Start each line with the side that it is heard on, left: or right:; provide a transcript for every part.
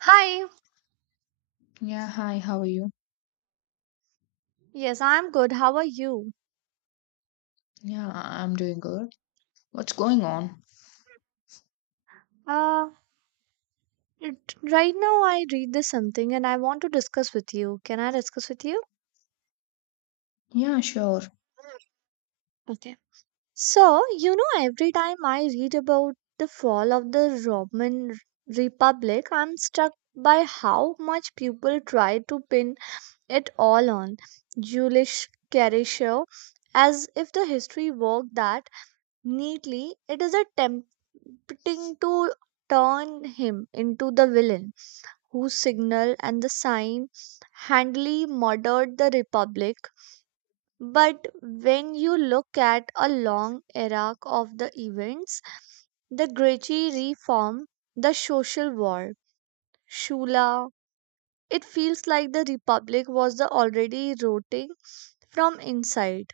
right: Hi.
left: Yeah, hi, how are you?
right: Yes, I'm good. How are you?
left: Yeah, I'm doing good. What's going on?
right: Uh, right now I read this something and I want to discuss with you. Can I discuss with you?
left: Yeah, sure.
right: Okay. So, every time I read about the fall of the Roman Republic, I'm struck by how much people try to pin it all on Julius Caesar, as if the history worked that neatly. It is attempting to turn him into the villain whose signal and the sign handily murdered the Republic. But when you look at a long arc of the events, the Greci reform, the social war, Shula, it feels like the Republic was the already rotting from inside.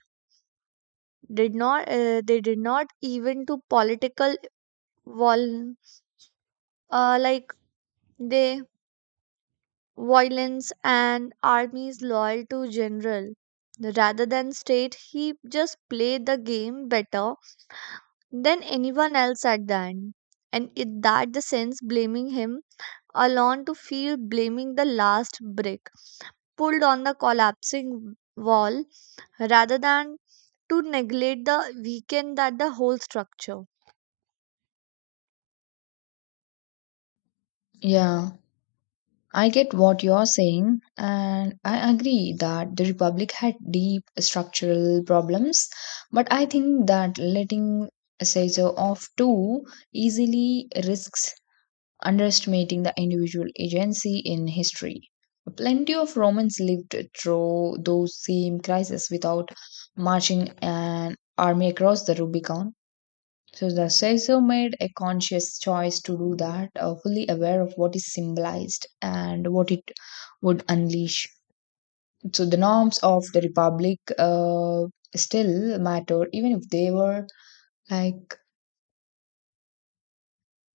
right: Did not they did not even to political wall like they violence and armies loyal to general rather than state he just played the game better than anyone else at the end and in that the sense blaming him alone to feel blaming the last brick pulled on the collapsing wall rather than to neglect the weekend that the whole structure.
left: Yeah, I get what you're saying, and I agree that the Republic had deep structural problems, but I think that letting Caesar off too easily risks underestimating the individual agency in history. Plenty of Romans lived through those same crises without marching an army across the Rubicon. So the Seizo made a conscious choice to do that, fully aware of what is symbolized and what it would unleash. So the norms of the republic still mattered, even if they were like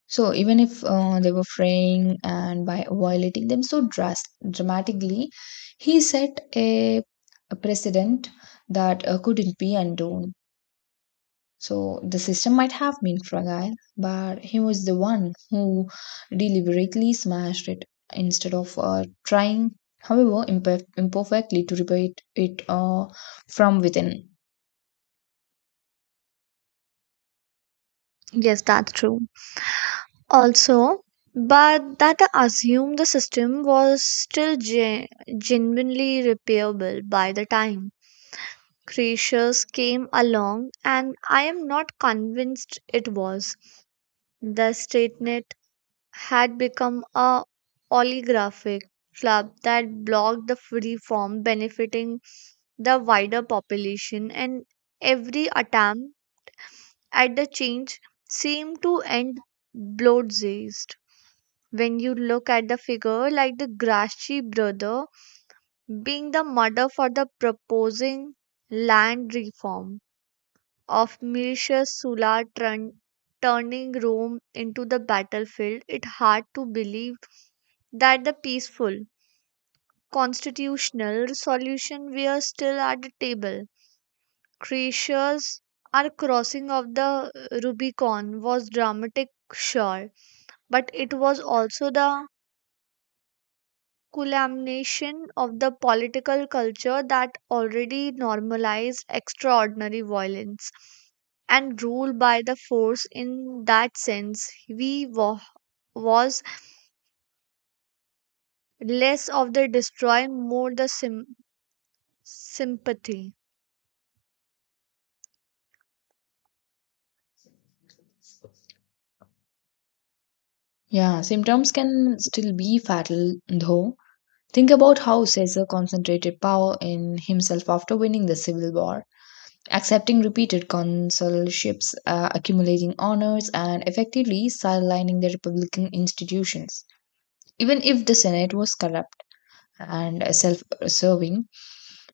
left: so, even if they were fraying and by violating them so dramatically, he set a precedent that couldn't be undone. So the system might have been fragile, but he was the one who deliberately smashed it instead of trying, however imperfectly, to repair it from within.
right: Yes, that's true. Also, but that assumed the system was still genuinely repairable by the time creatures came along and I am not convinced it was. The statenet had become a oligarchic club that blocked the free form benefiting the wider population and every attempt at the change seemed to end bloodthirst when you look at the figure like the Grashi brother being the mother for the proposing land reform of Mirisha Sulla, turning Rome into the battlefield, it's hard to believe that the peaceful constitutional solution we are still at the table. Croatia's our crossing of the Rubicon was dramatic, sure, but it was also the culmination of the political culture that already normalized extraordinary violence and rule by the force in that sense we wa- was less of the destroy more the sympathy.
left: Yeah, symptoms can still be fatal though. Think about how Caesar concentrated power in himself after winning the civil war, accepting repeated consulships, accumulating honors, and effectively sidelining the republican institutions. Even if the Senate was corrupt and self serving,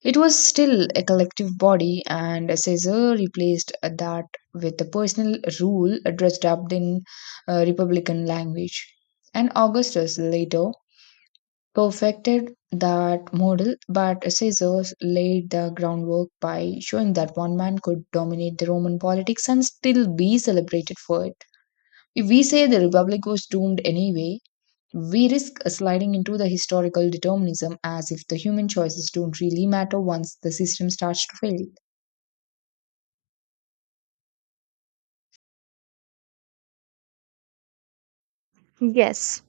left: it was still a collective body, and Caesar replaced that with a personal rule dressed up in republican language. And Augustus later perfected that model, but Caesar laid the groundwork by showing that one man could dominate the Roman politics and still be celebrated for it. If we say the republic was doomed anyway, we risk sliding into the historical determinism as if the human choices don't really matter once the system starts to fail.
right: Yes,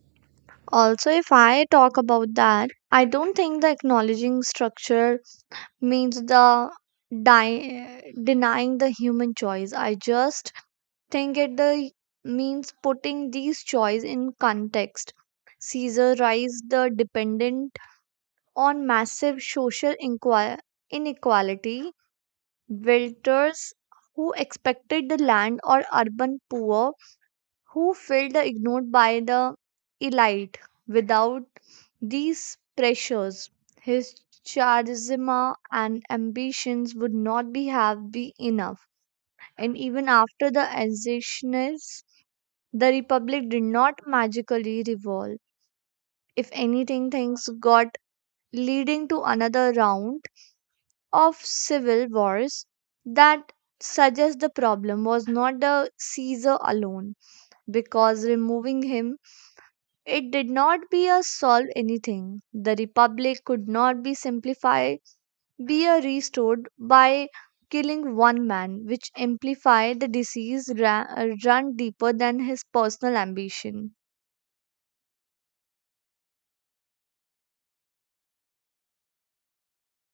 right: also if I talk about that I don't think the acknowledging structure means the di- denying the human choice I just think it the means putting these choice in context. Caesar rise the dependent on massive social inequality, builders who expected the land or urban poor who felt the ignored by the elite without these pressures. His charisma and ambitions would not be have be enough. And even after the ascension the Republic did not magically revolve. If anything, things got leading to another round of civil wars that suggests the problem was not the Caesar alone, because removing him, it did not be a solve anything. The Republic could not be simplified, be a restored by killing one man, which amplified the disease run deeper than his personal ambition.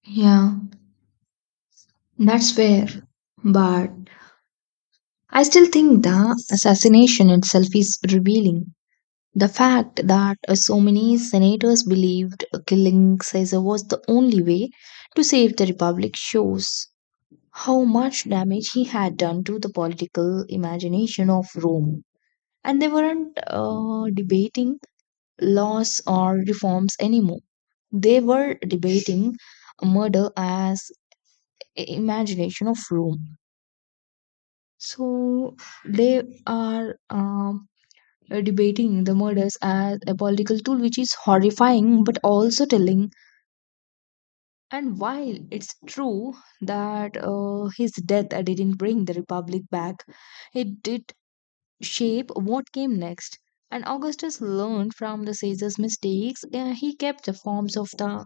left: Yeah, that's fair. But I still think the assassination itself is revealing. The fact that so many senators believed killing Caesar was the only way to save the republic shows how much damage he had done to the political imagination of Rome. And they weren't debating laws or reforms anymore. They were debating murder as imagination of Rome. So they are debating the murders as a political tool, which is horrifying but also telling. And while it's true that his death didn't bring the republic back, it did shape what came next. And Augustus learned from the Caesar's mistakes. He kept the forms of the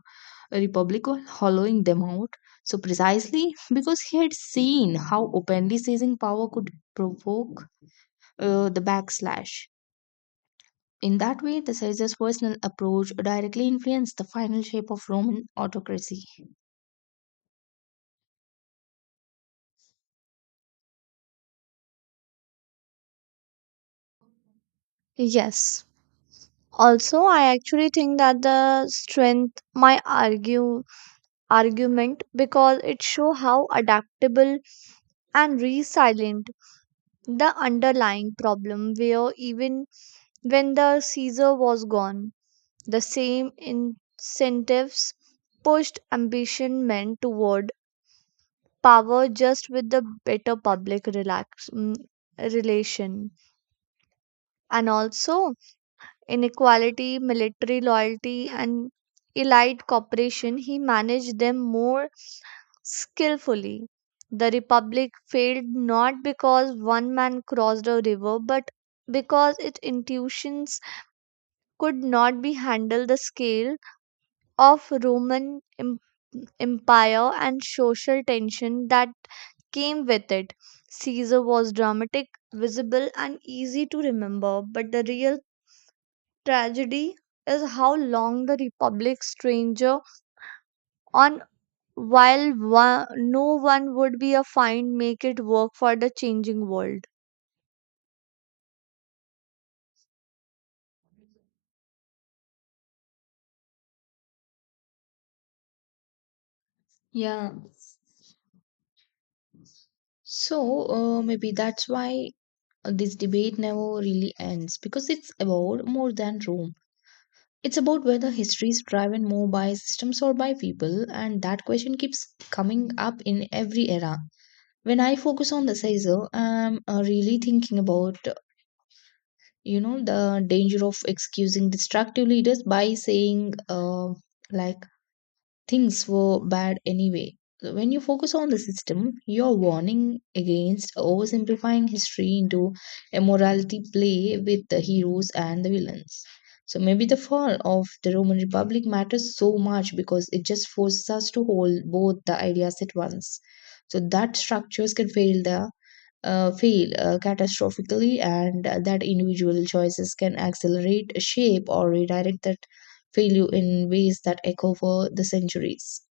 left: Republic while hollowing them out. So, precisely because he had seen how openly seizing power could provoke the backslash. In that way, the Caesar's personal approach directly influenced the final shape of Roman autocracy.
right: Yes, also I actually think that the strength my argue argument because it show how adaptable and resilient the underlying problem were even when the Caesar was gone. The same incentives pushed ambition men toward power just with the better public relation and also inequality, military loyalty, and elite cooperation, he managed them more skillfully. The Republic failed not because one man crossed a river, but because its institutions could not be handled the scale of Roman empire and social tension that came with it. Caesar was dramatic, visible, and easy to remember, but the real tragedy is how long the republic stranger on while one, no one would be a find make it work for the changing world.
left: Yeah, so maybe that's why this debate never really ends because it's about more than Rome. It's about whether history is driven more by systems or by people, and that question keeps coming up in every era. When I focus on the Caesar, I'm really thinking about the danger of excusing destructive leaders by saying like things were bad anyway. So when you focus on the system, you're warning against oversimplifying history into a morality play with the heroes and the villains. So maybe the fall of the Roman Republic matters so much because it just forces us to hold both the ideas at once. So that structures can fail there fail catastrophically, and that individual choices can accelerate, shape, or redirect that failure in ways that echo for the centuries.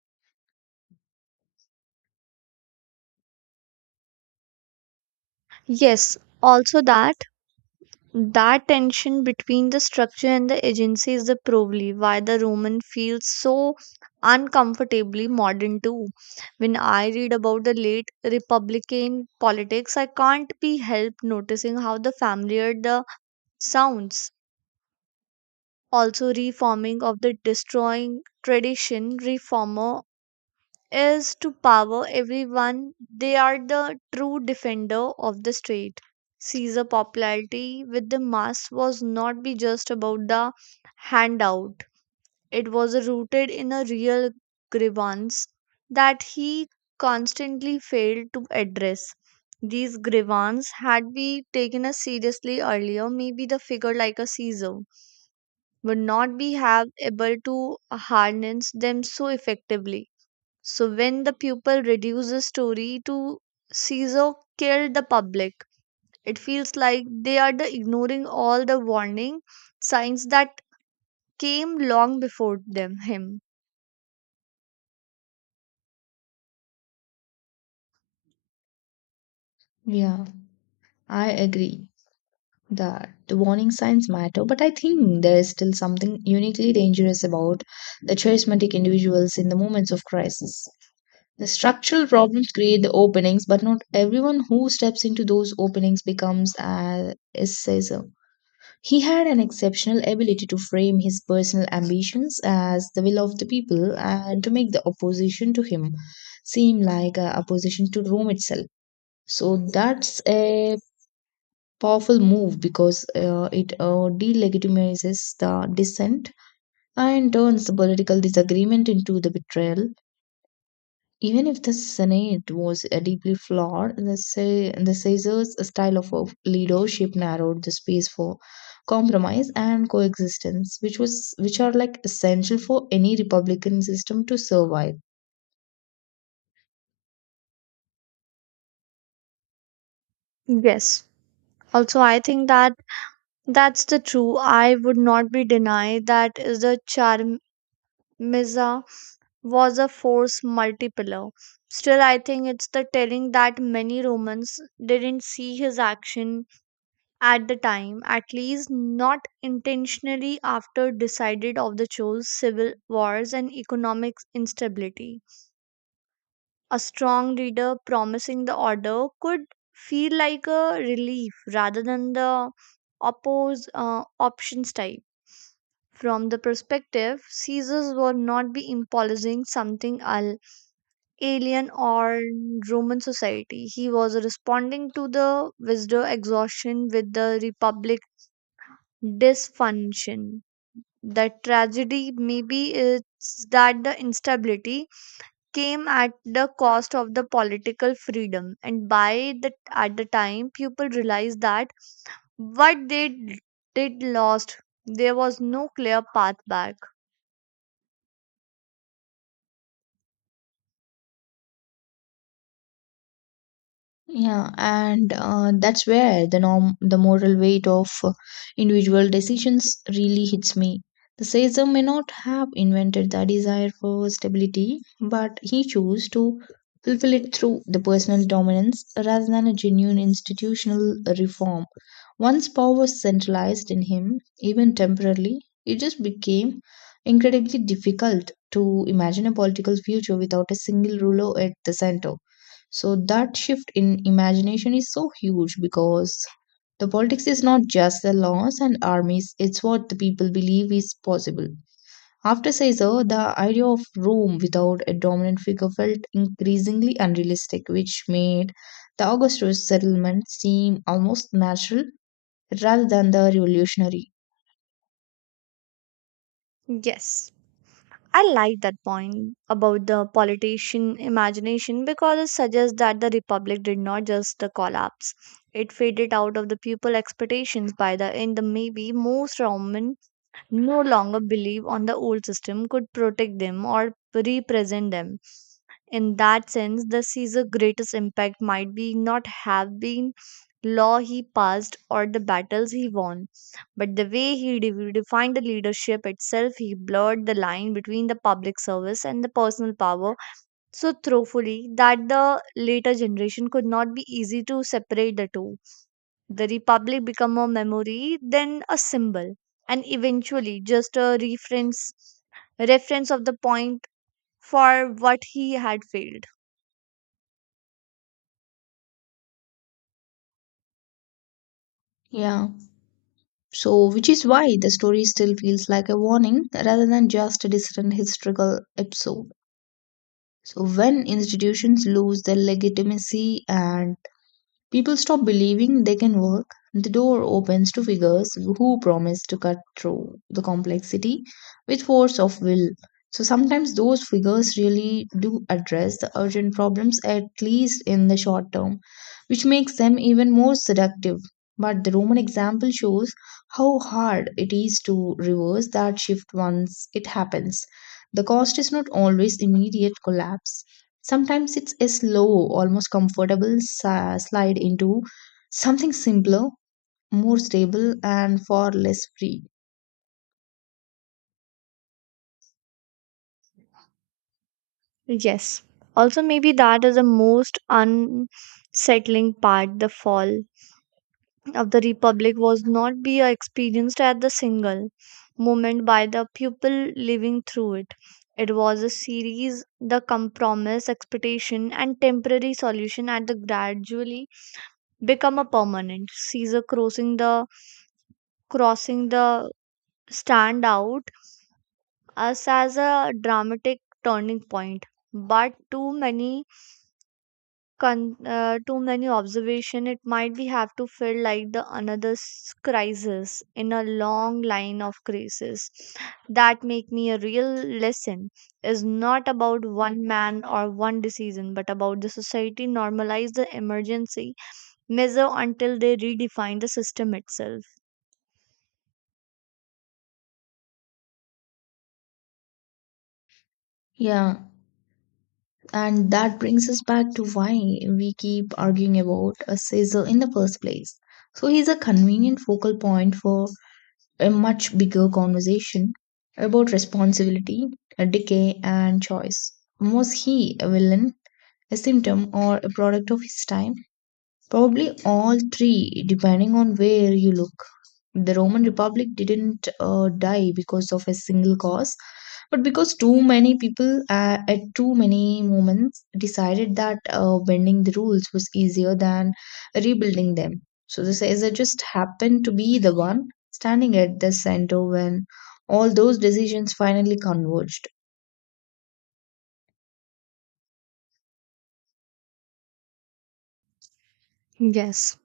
right: Yes, also that that tension between the structure and the agency is the probably why the Roman feels so uncomfortably modern too. When I read about the late republican politics I can't be helped noticing how the familiar the sounds, also reforming of the destroying tradition reformer is to power everyone. They are the true defender of the state. Caesar popularity with the mass was not be just about the handout, it was rooted in a real grievance that he constantly failed to address. These grievances had we taken as seriously earlier maybe the figure like a Caesar would not be have able to harness them so effectively. So when the pupil reduces story to Caesar killed the public, it feels like they are the ignoring all the warning signs that came long before them him.
left: Yeah, I agree that the warning signs matter, but I think there is still something uniquely dangerous about the charismatic individuals in the moments of crisis. The structural problems create the openings, but not everyone who steps into those openings becomes a assessor. He had an exceptional ability to frame his personal ambitions as the will of the people and to make the opposition to him seem like a opposition to Rome itself. So that's a powerful move because it delegitimizes the dissent and turns the political disagreement into the betrayal. Even if the Senate was deeply flawed, the Caesar's style of leadership narrowed the space for compromise and coexistence, which was which are like essential for any republican system to survive.
right: Yes. Also I think that that's the true. I would not be denied that is the charmiza. Was a force multiplier. Still, I think it's the telling that many Romans didn't see his action at the time, at least not intentionally after decided of the chose civil wars and economic instability. A strong leader promising the order could feel like a relief rather than the oppose options type. From the perspective, Caesars were not be imposing something alive alien or Roman society. He was responding to the wisdom exhaustion with the republic dysfunction. The tragedy maybe is that the instability came at the cost of the political freedom and by the at the time people realized that what they did lost there was no clear path back.
left: Yeah, and that's where the norm, the moral weight of individual decisions really hits me. The Caesar may not have invented the desire for stability, but he chose to fulfill it through the personal dominance rather than a genuine institutional reform. Once power was centralized in him, even temporarily, it just became incredibly difficult to imagine a political future without a single ruler at the center. So that shift in imagination is so huge because the politics is not just the laws and armies, it's what the people believe is possible. After Caesar, the idea of Rome without a dominant figure felt increasingly unrealistic, which made the Augustus settlement seem almost natural rather than the revolutionary.
right: Yes, I like that point about the politician imagination because it suggests that the republic did not just collapse. It faded out of the people expectations by the end. The maybe most Roman no longer believe on the old system could protect them or represent them. In that sense, the Caesar greatest impact might be not have been law he passed or the battles he won, but the way he defined the leadership itself, he blurred the line between the public service and the personal power so thoroughly that the later generation could not be easy to separate the two. The republic became a memory, then a symbol, and eventually just a reference of the point for what he had failed.
left: Yeah. So, which is why the story still feels like a warning rather than just a distant historical episode. So, when institutions lose their legitimacy and people stop believing they can work. The door opens to figures who promise to cut through the complexity with force of will. So sometimes those figures really do address the urgent problems, at least in the short term, which makes them even more seductive. But the Roman example shows how hard it is to reverse that shift once it happens. The cost is not always immediate collapse. Sometimes it's a slow, almost comfortable slide into something simpler, more stable, and far less free.
right: Yes. Also, maybe that is the most unsettling part. The fall of the Republic was not be experienced at the single moment by the people living through it. It was a series, the compromise, expectation, and temporary solution at the gradually become a permanent. Caesar crossing the stand out us as a dramatic turning point, but too many observation it might be have to feel like the another crisis in a long line of crises that make me a real lesson is not about one man or one decision but about the society normalize the emergency measure until they redefine the system itself.
left: Yeah, and that brings us back to why we keep arguing about a scissor in the first place. So he's a convenient focal point for a much bigger conversation about responsibility, a decay, and choice. Was he a villain, a symptom, or a product of his time? Probably all three, depending on where you look. The Roman Republic didn't die because of a single cause, but because too many people at too many moments decided that bending the rules was easier than rebuilding them. So the Caesar just happened to be the one standing at the center when all those decisions finally converged.
right: Yes.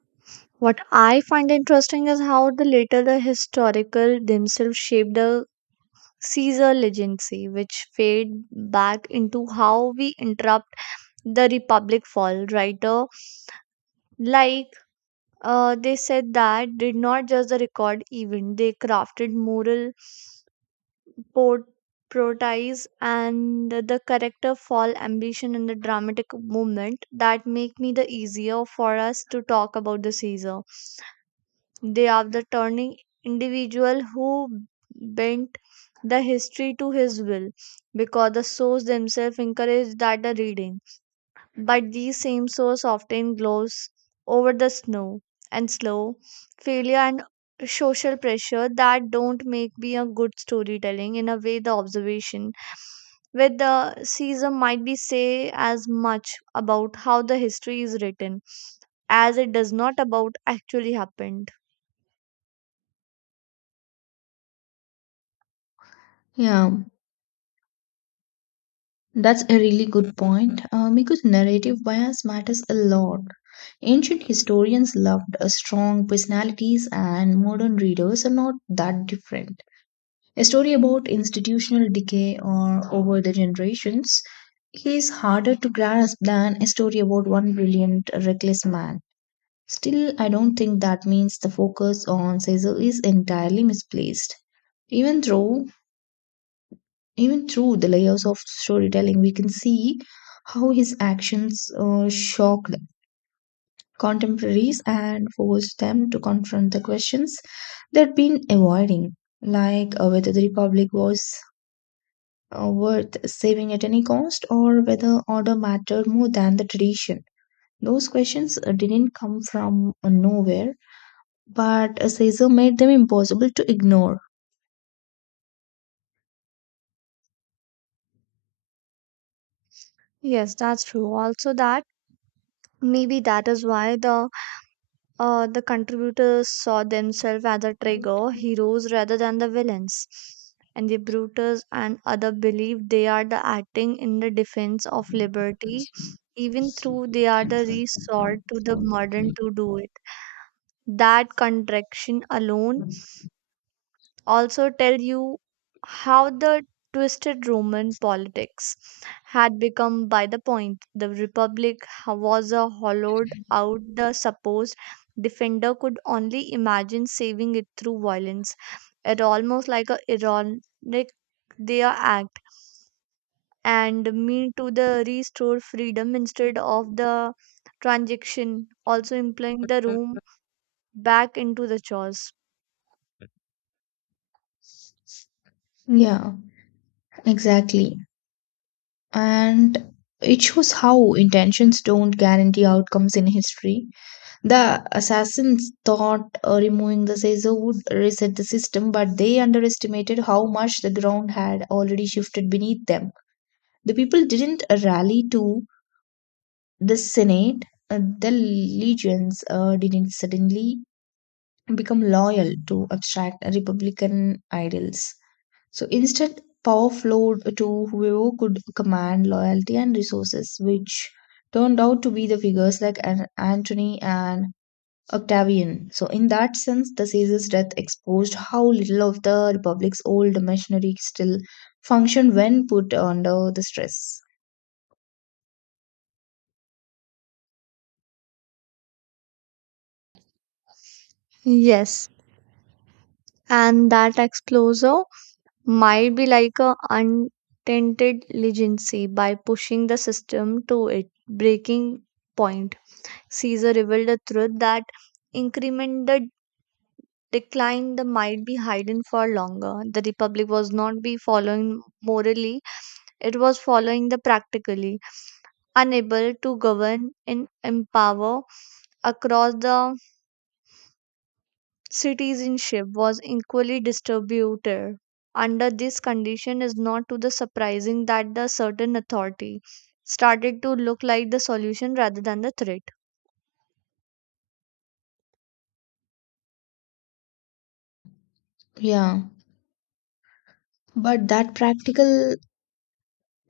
right: What I find interesting is how the later the historical themselves shaped the Caesar legacy, which fade back into how we interrupt the Republic fall. Writer like they said that did not just the record event; they crafted moral port protease and the character fall ambition and the dramatic moment that make me the easier for us to talk about the Caesar. They are the turning individual who bent the history to his will because the source themselves encouraged that the reading. But these same source often glows over the snow and slow failure and social pressure that don't make me a good storytelling in a way the observation with the Caesar might be say as much about how the history is written as it does not about actually happened.
left: Yeah. That's a really good point because narrative bias matters a lot. Ancient historians loved strong personalities, and modern readers are not that different. A story about institutional decay or over the generations is harder to grasp than a story about one brilliant, reckless man. Still, I don't think that means the focus on Caesar is entirely misplaced. Even though Even through the layers of storytelling, we can see how his actions shocked contemporaries and forced them to confront the questions they'd been avoiding, like whether the Republic was worth saving at any cost or whether order mattered more than the tradition. Those questions didn't come from nowhere, but Caesar made them impossible to ignore.
right: Yes, that's true. Also, that maybe that is why the contributors saw themselves as a trigger heroes rather than the villains, and the Brutus and other believe they are the acting in the defense of liberty, even though they are the resort to the modern to do it. That contradiction alone also tell you how the twisted Roman politics had become by the point the Republic was a hollowed out the supposed defender could only imagine saving it through violence. It almost like a ironic their act and mean to the restore freedom instead of the transaction also implying the room back into the chores.
left: Yeah, exactly. And it shows how intentions don't guarantee outcomes in history. The assassins thought removing the Caesar would reset the system, but they underestimated how much the ground had already shifted beneath them. The people didn't rally to the Senate, the legions didn't suddenly become loyal to abstract Republican ideals. So instead, power flowed to whoever could command loyalty and resources, which turned out to be the figures like Antony and Octavian. So, in that sense, the Caesar's death exposed how little of the Republic's old machinery still functioned when put under the stress.
right: Yes, and that explosion might be like a untainted legacy by pushing the system to its breaking point. Caesar revealed the truth that increment the decline the might be hidden for longer. The Republic was not be following morally, it was following the practically, unable to govern and empower across the citizenship was equally distributed. Under this condition, is not to the surprising that the certain authority started to look like the solution rather than the threat.
left: Yeah, but that practical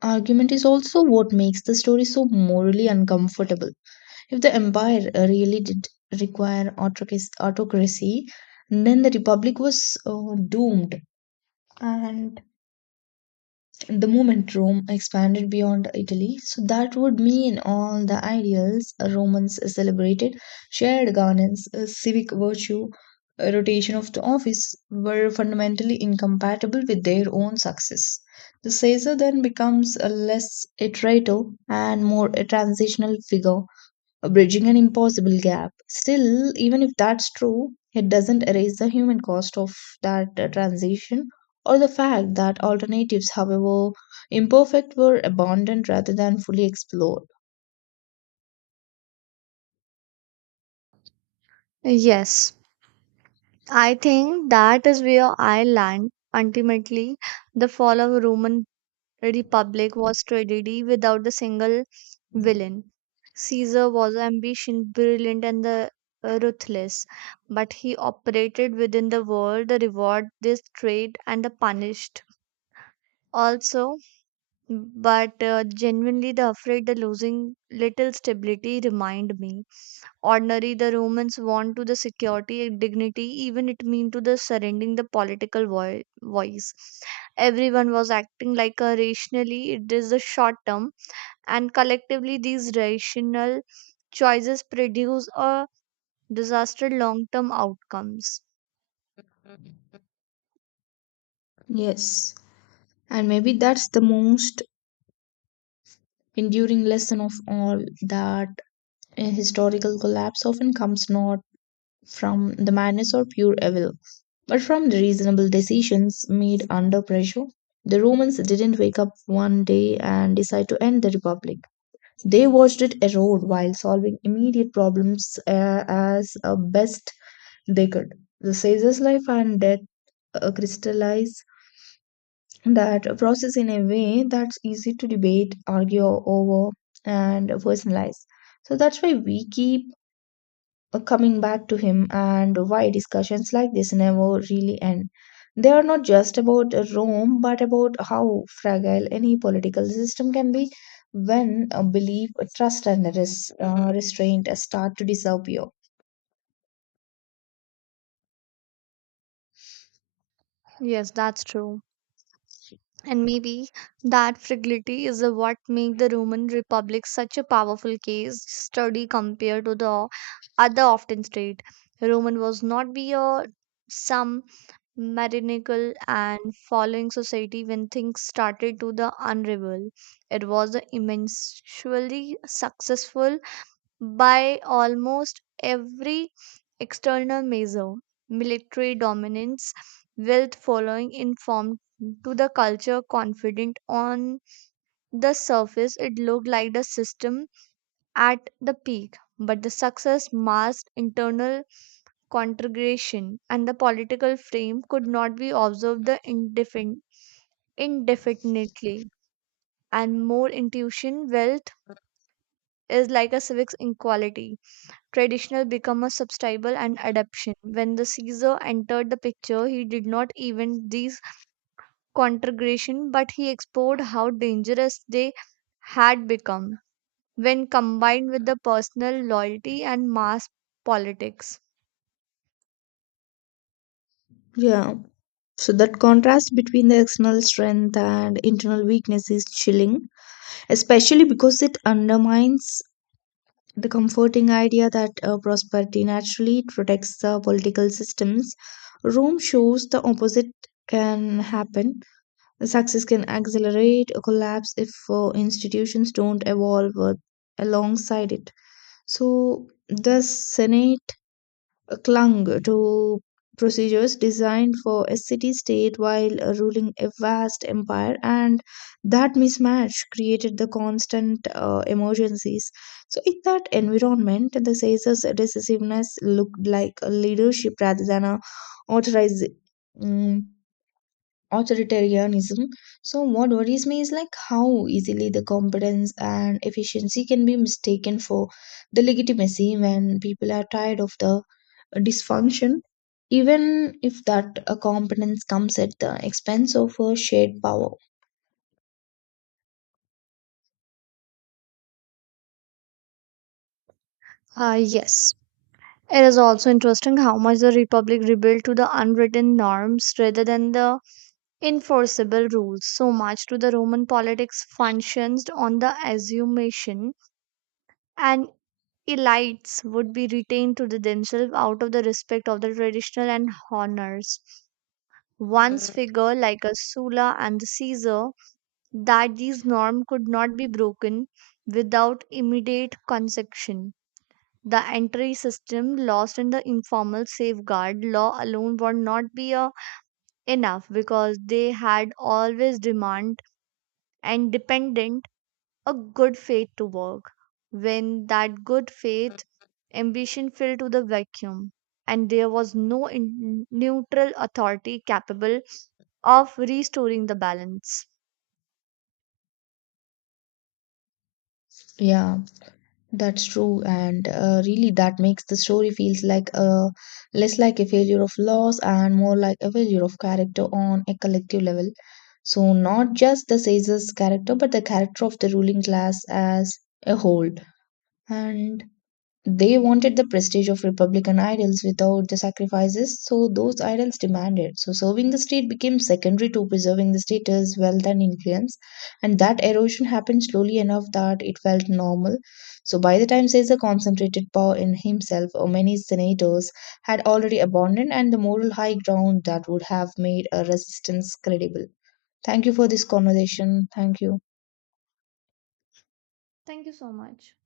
left: argument is also what makes the story so morally uncomfortable. If the empire really did require autocracy, then the republic was doomed. And the moment Rome expanded beyond Italy, so that would mean all the ideals Romans celebrated shared governance, civic virtue, rotation of the office were fundamentally incompatible with their own success. The Caesar then becomes a less a traitor and more a transitional figure bridging an impossible gap. Still, even if that's true, it doesn't erase the human cost of that transition or the fact that alternatives, however imperfect, were abandoned rather than fully explored.
right: Yes, I think that is where I land ultimately. The fall of Roman republic was tragedy without a single villain. Caesar was ambition, brilliant, and the ruthless, but he operated within the world, the reward, this trade, and the punished also. But genuinely, the afraid the losing little stability remind me ordinary the romans want to the security and dignity even it mean to the surrendering the political voice everyone was acting like a rationally it is the short term and collectively these rational choices produce a disaster long term outcomes.
left: Yes, and maybe that's the most enduring lesson of all, that a historical collapse often comes not from the madness or pure evil, but from the reasonable decisions made under pressure, the Romans didn't wake up one day and decide to end the Republic. They watched it erode while solving immediate problems as best they could. The Caesar's life and death crystallize that process in a way that's easy to debate, argue over, and personalize. So that's why we keep coming back to him and why discussions like this never really end. They are not just about Rome, but about how fragile any political system can be when belief, trust, and restraint start to disappear.
right: Yes, that's true. And maybe that fragility is the what make the Roman republic such a powerful case study compared to the other often state. Roman was not be a some marinical and following society when things started to the unravel. It was the immensely successful by almost every external measure. Military dominance, wealth following informed to the culture confident on the surface it looked like the system at the peak but the success masked internal conflagration and the political frame could not be observed the indefinitely and more intuition wealth is like a civic equality traditional become a substitute and adaptation. When the Caesar entered the picture, he did not invent these conflagrations, but he explored how dangerous they had become when combined with the personal loyalty and mass politics.
left: Yeah. So that contrast between the external strength and internal weakness is chilling, especially because it undermines the comforting idea that prosperity naturally protects the political systems. Rome shows the opposite can happen. Success can accelerate a collapse if institutions don't evolve alongside it. So, the Senate clung to procedures designed for a city state while ruling a vast empire, and that mismatch created the constant emergencies. So, in that environment, the Caesar's decisiveness looked like a leadership rather than a authorization authoritarianism. So, what worries me is like how easily the competence and efficiency can be mistaken for the legitimacy when people are tired of the dysfunction, even if that competence comes at the expense of a shared power.
right: Ah, yes. It is also interesting how much the Republic rebelled to the unwritten norms rather than the enforceable rules. So much to the Roman politics functions on the assumption and elites would be retained to the themselves out of the respect of the traditional and honors. Once figure like a Sulla and the Caesar that these norms could not be broken without immediate concession. The entry system lost in the informal safeguard law alone would not be enough because they had always demand and dependent a good faith to work when that good faith ambition filled to the vacuum and there was no neutral authority capable of restoring the balance.
left: Yeah. That's true, and really that makes the story feels like a less like a failure of loss and more like a failure of character on a collective level. So not just the Caesar's character, but the character of the ruling class as a whole. And they wanted the prestige of Republican ideals without the sacrifices so those ideals demanded. So serving the state became secondary to preserving the status, wealth, and influence. And that erosion happened slowly enough that it felt normal. So by the time Caesar concentrated power in himself, or many senators had already abandoned and the moral high ground that would have made a resistance credible. Thank you for this conversation. Thank you.
right: Thank you so much.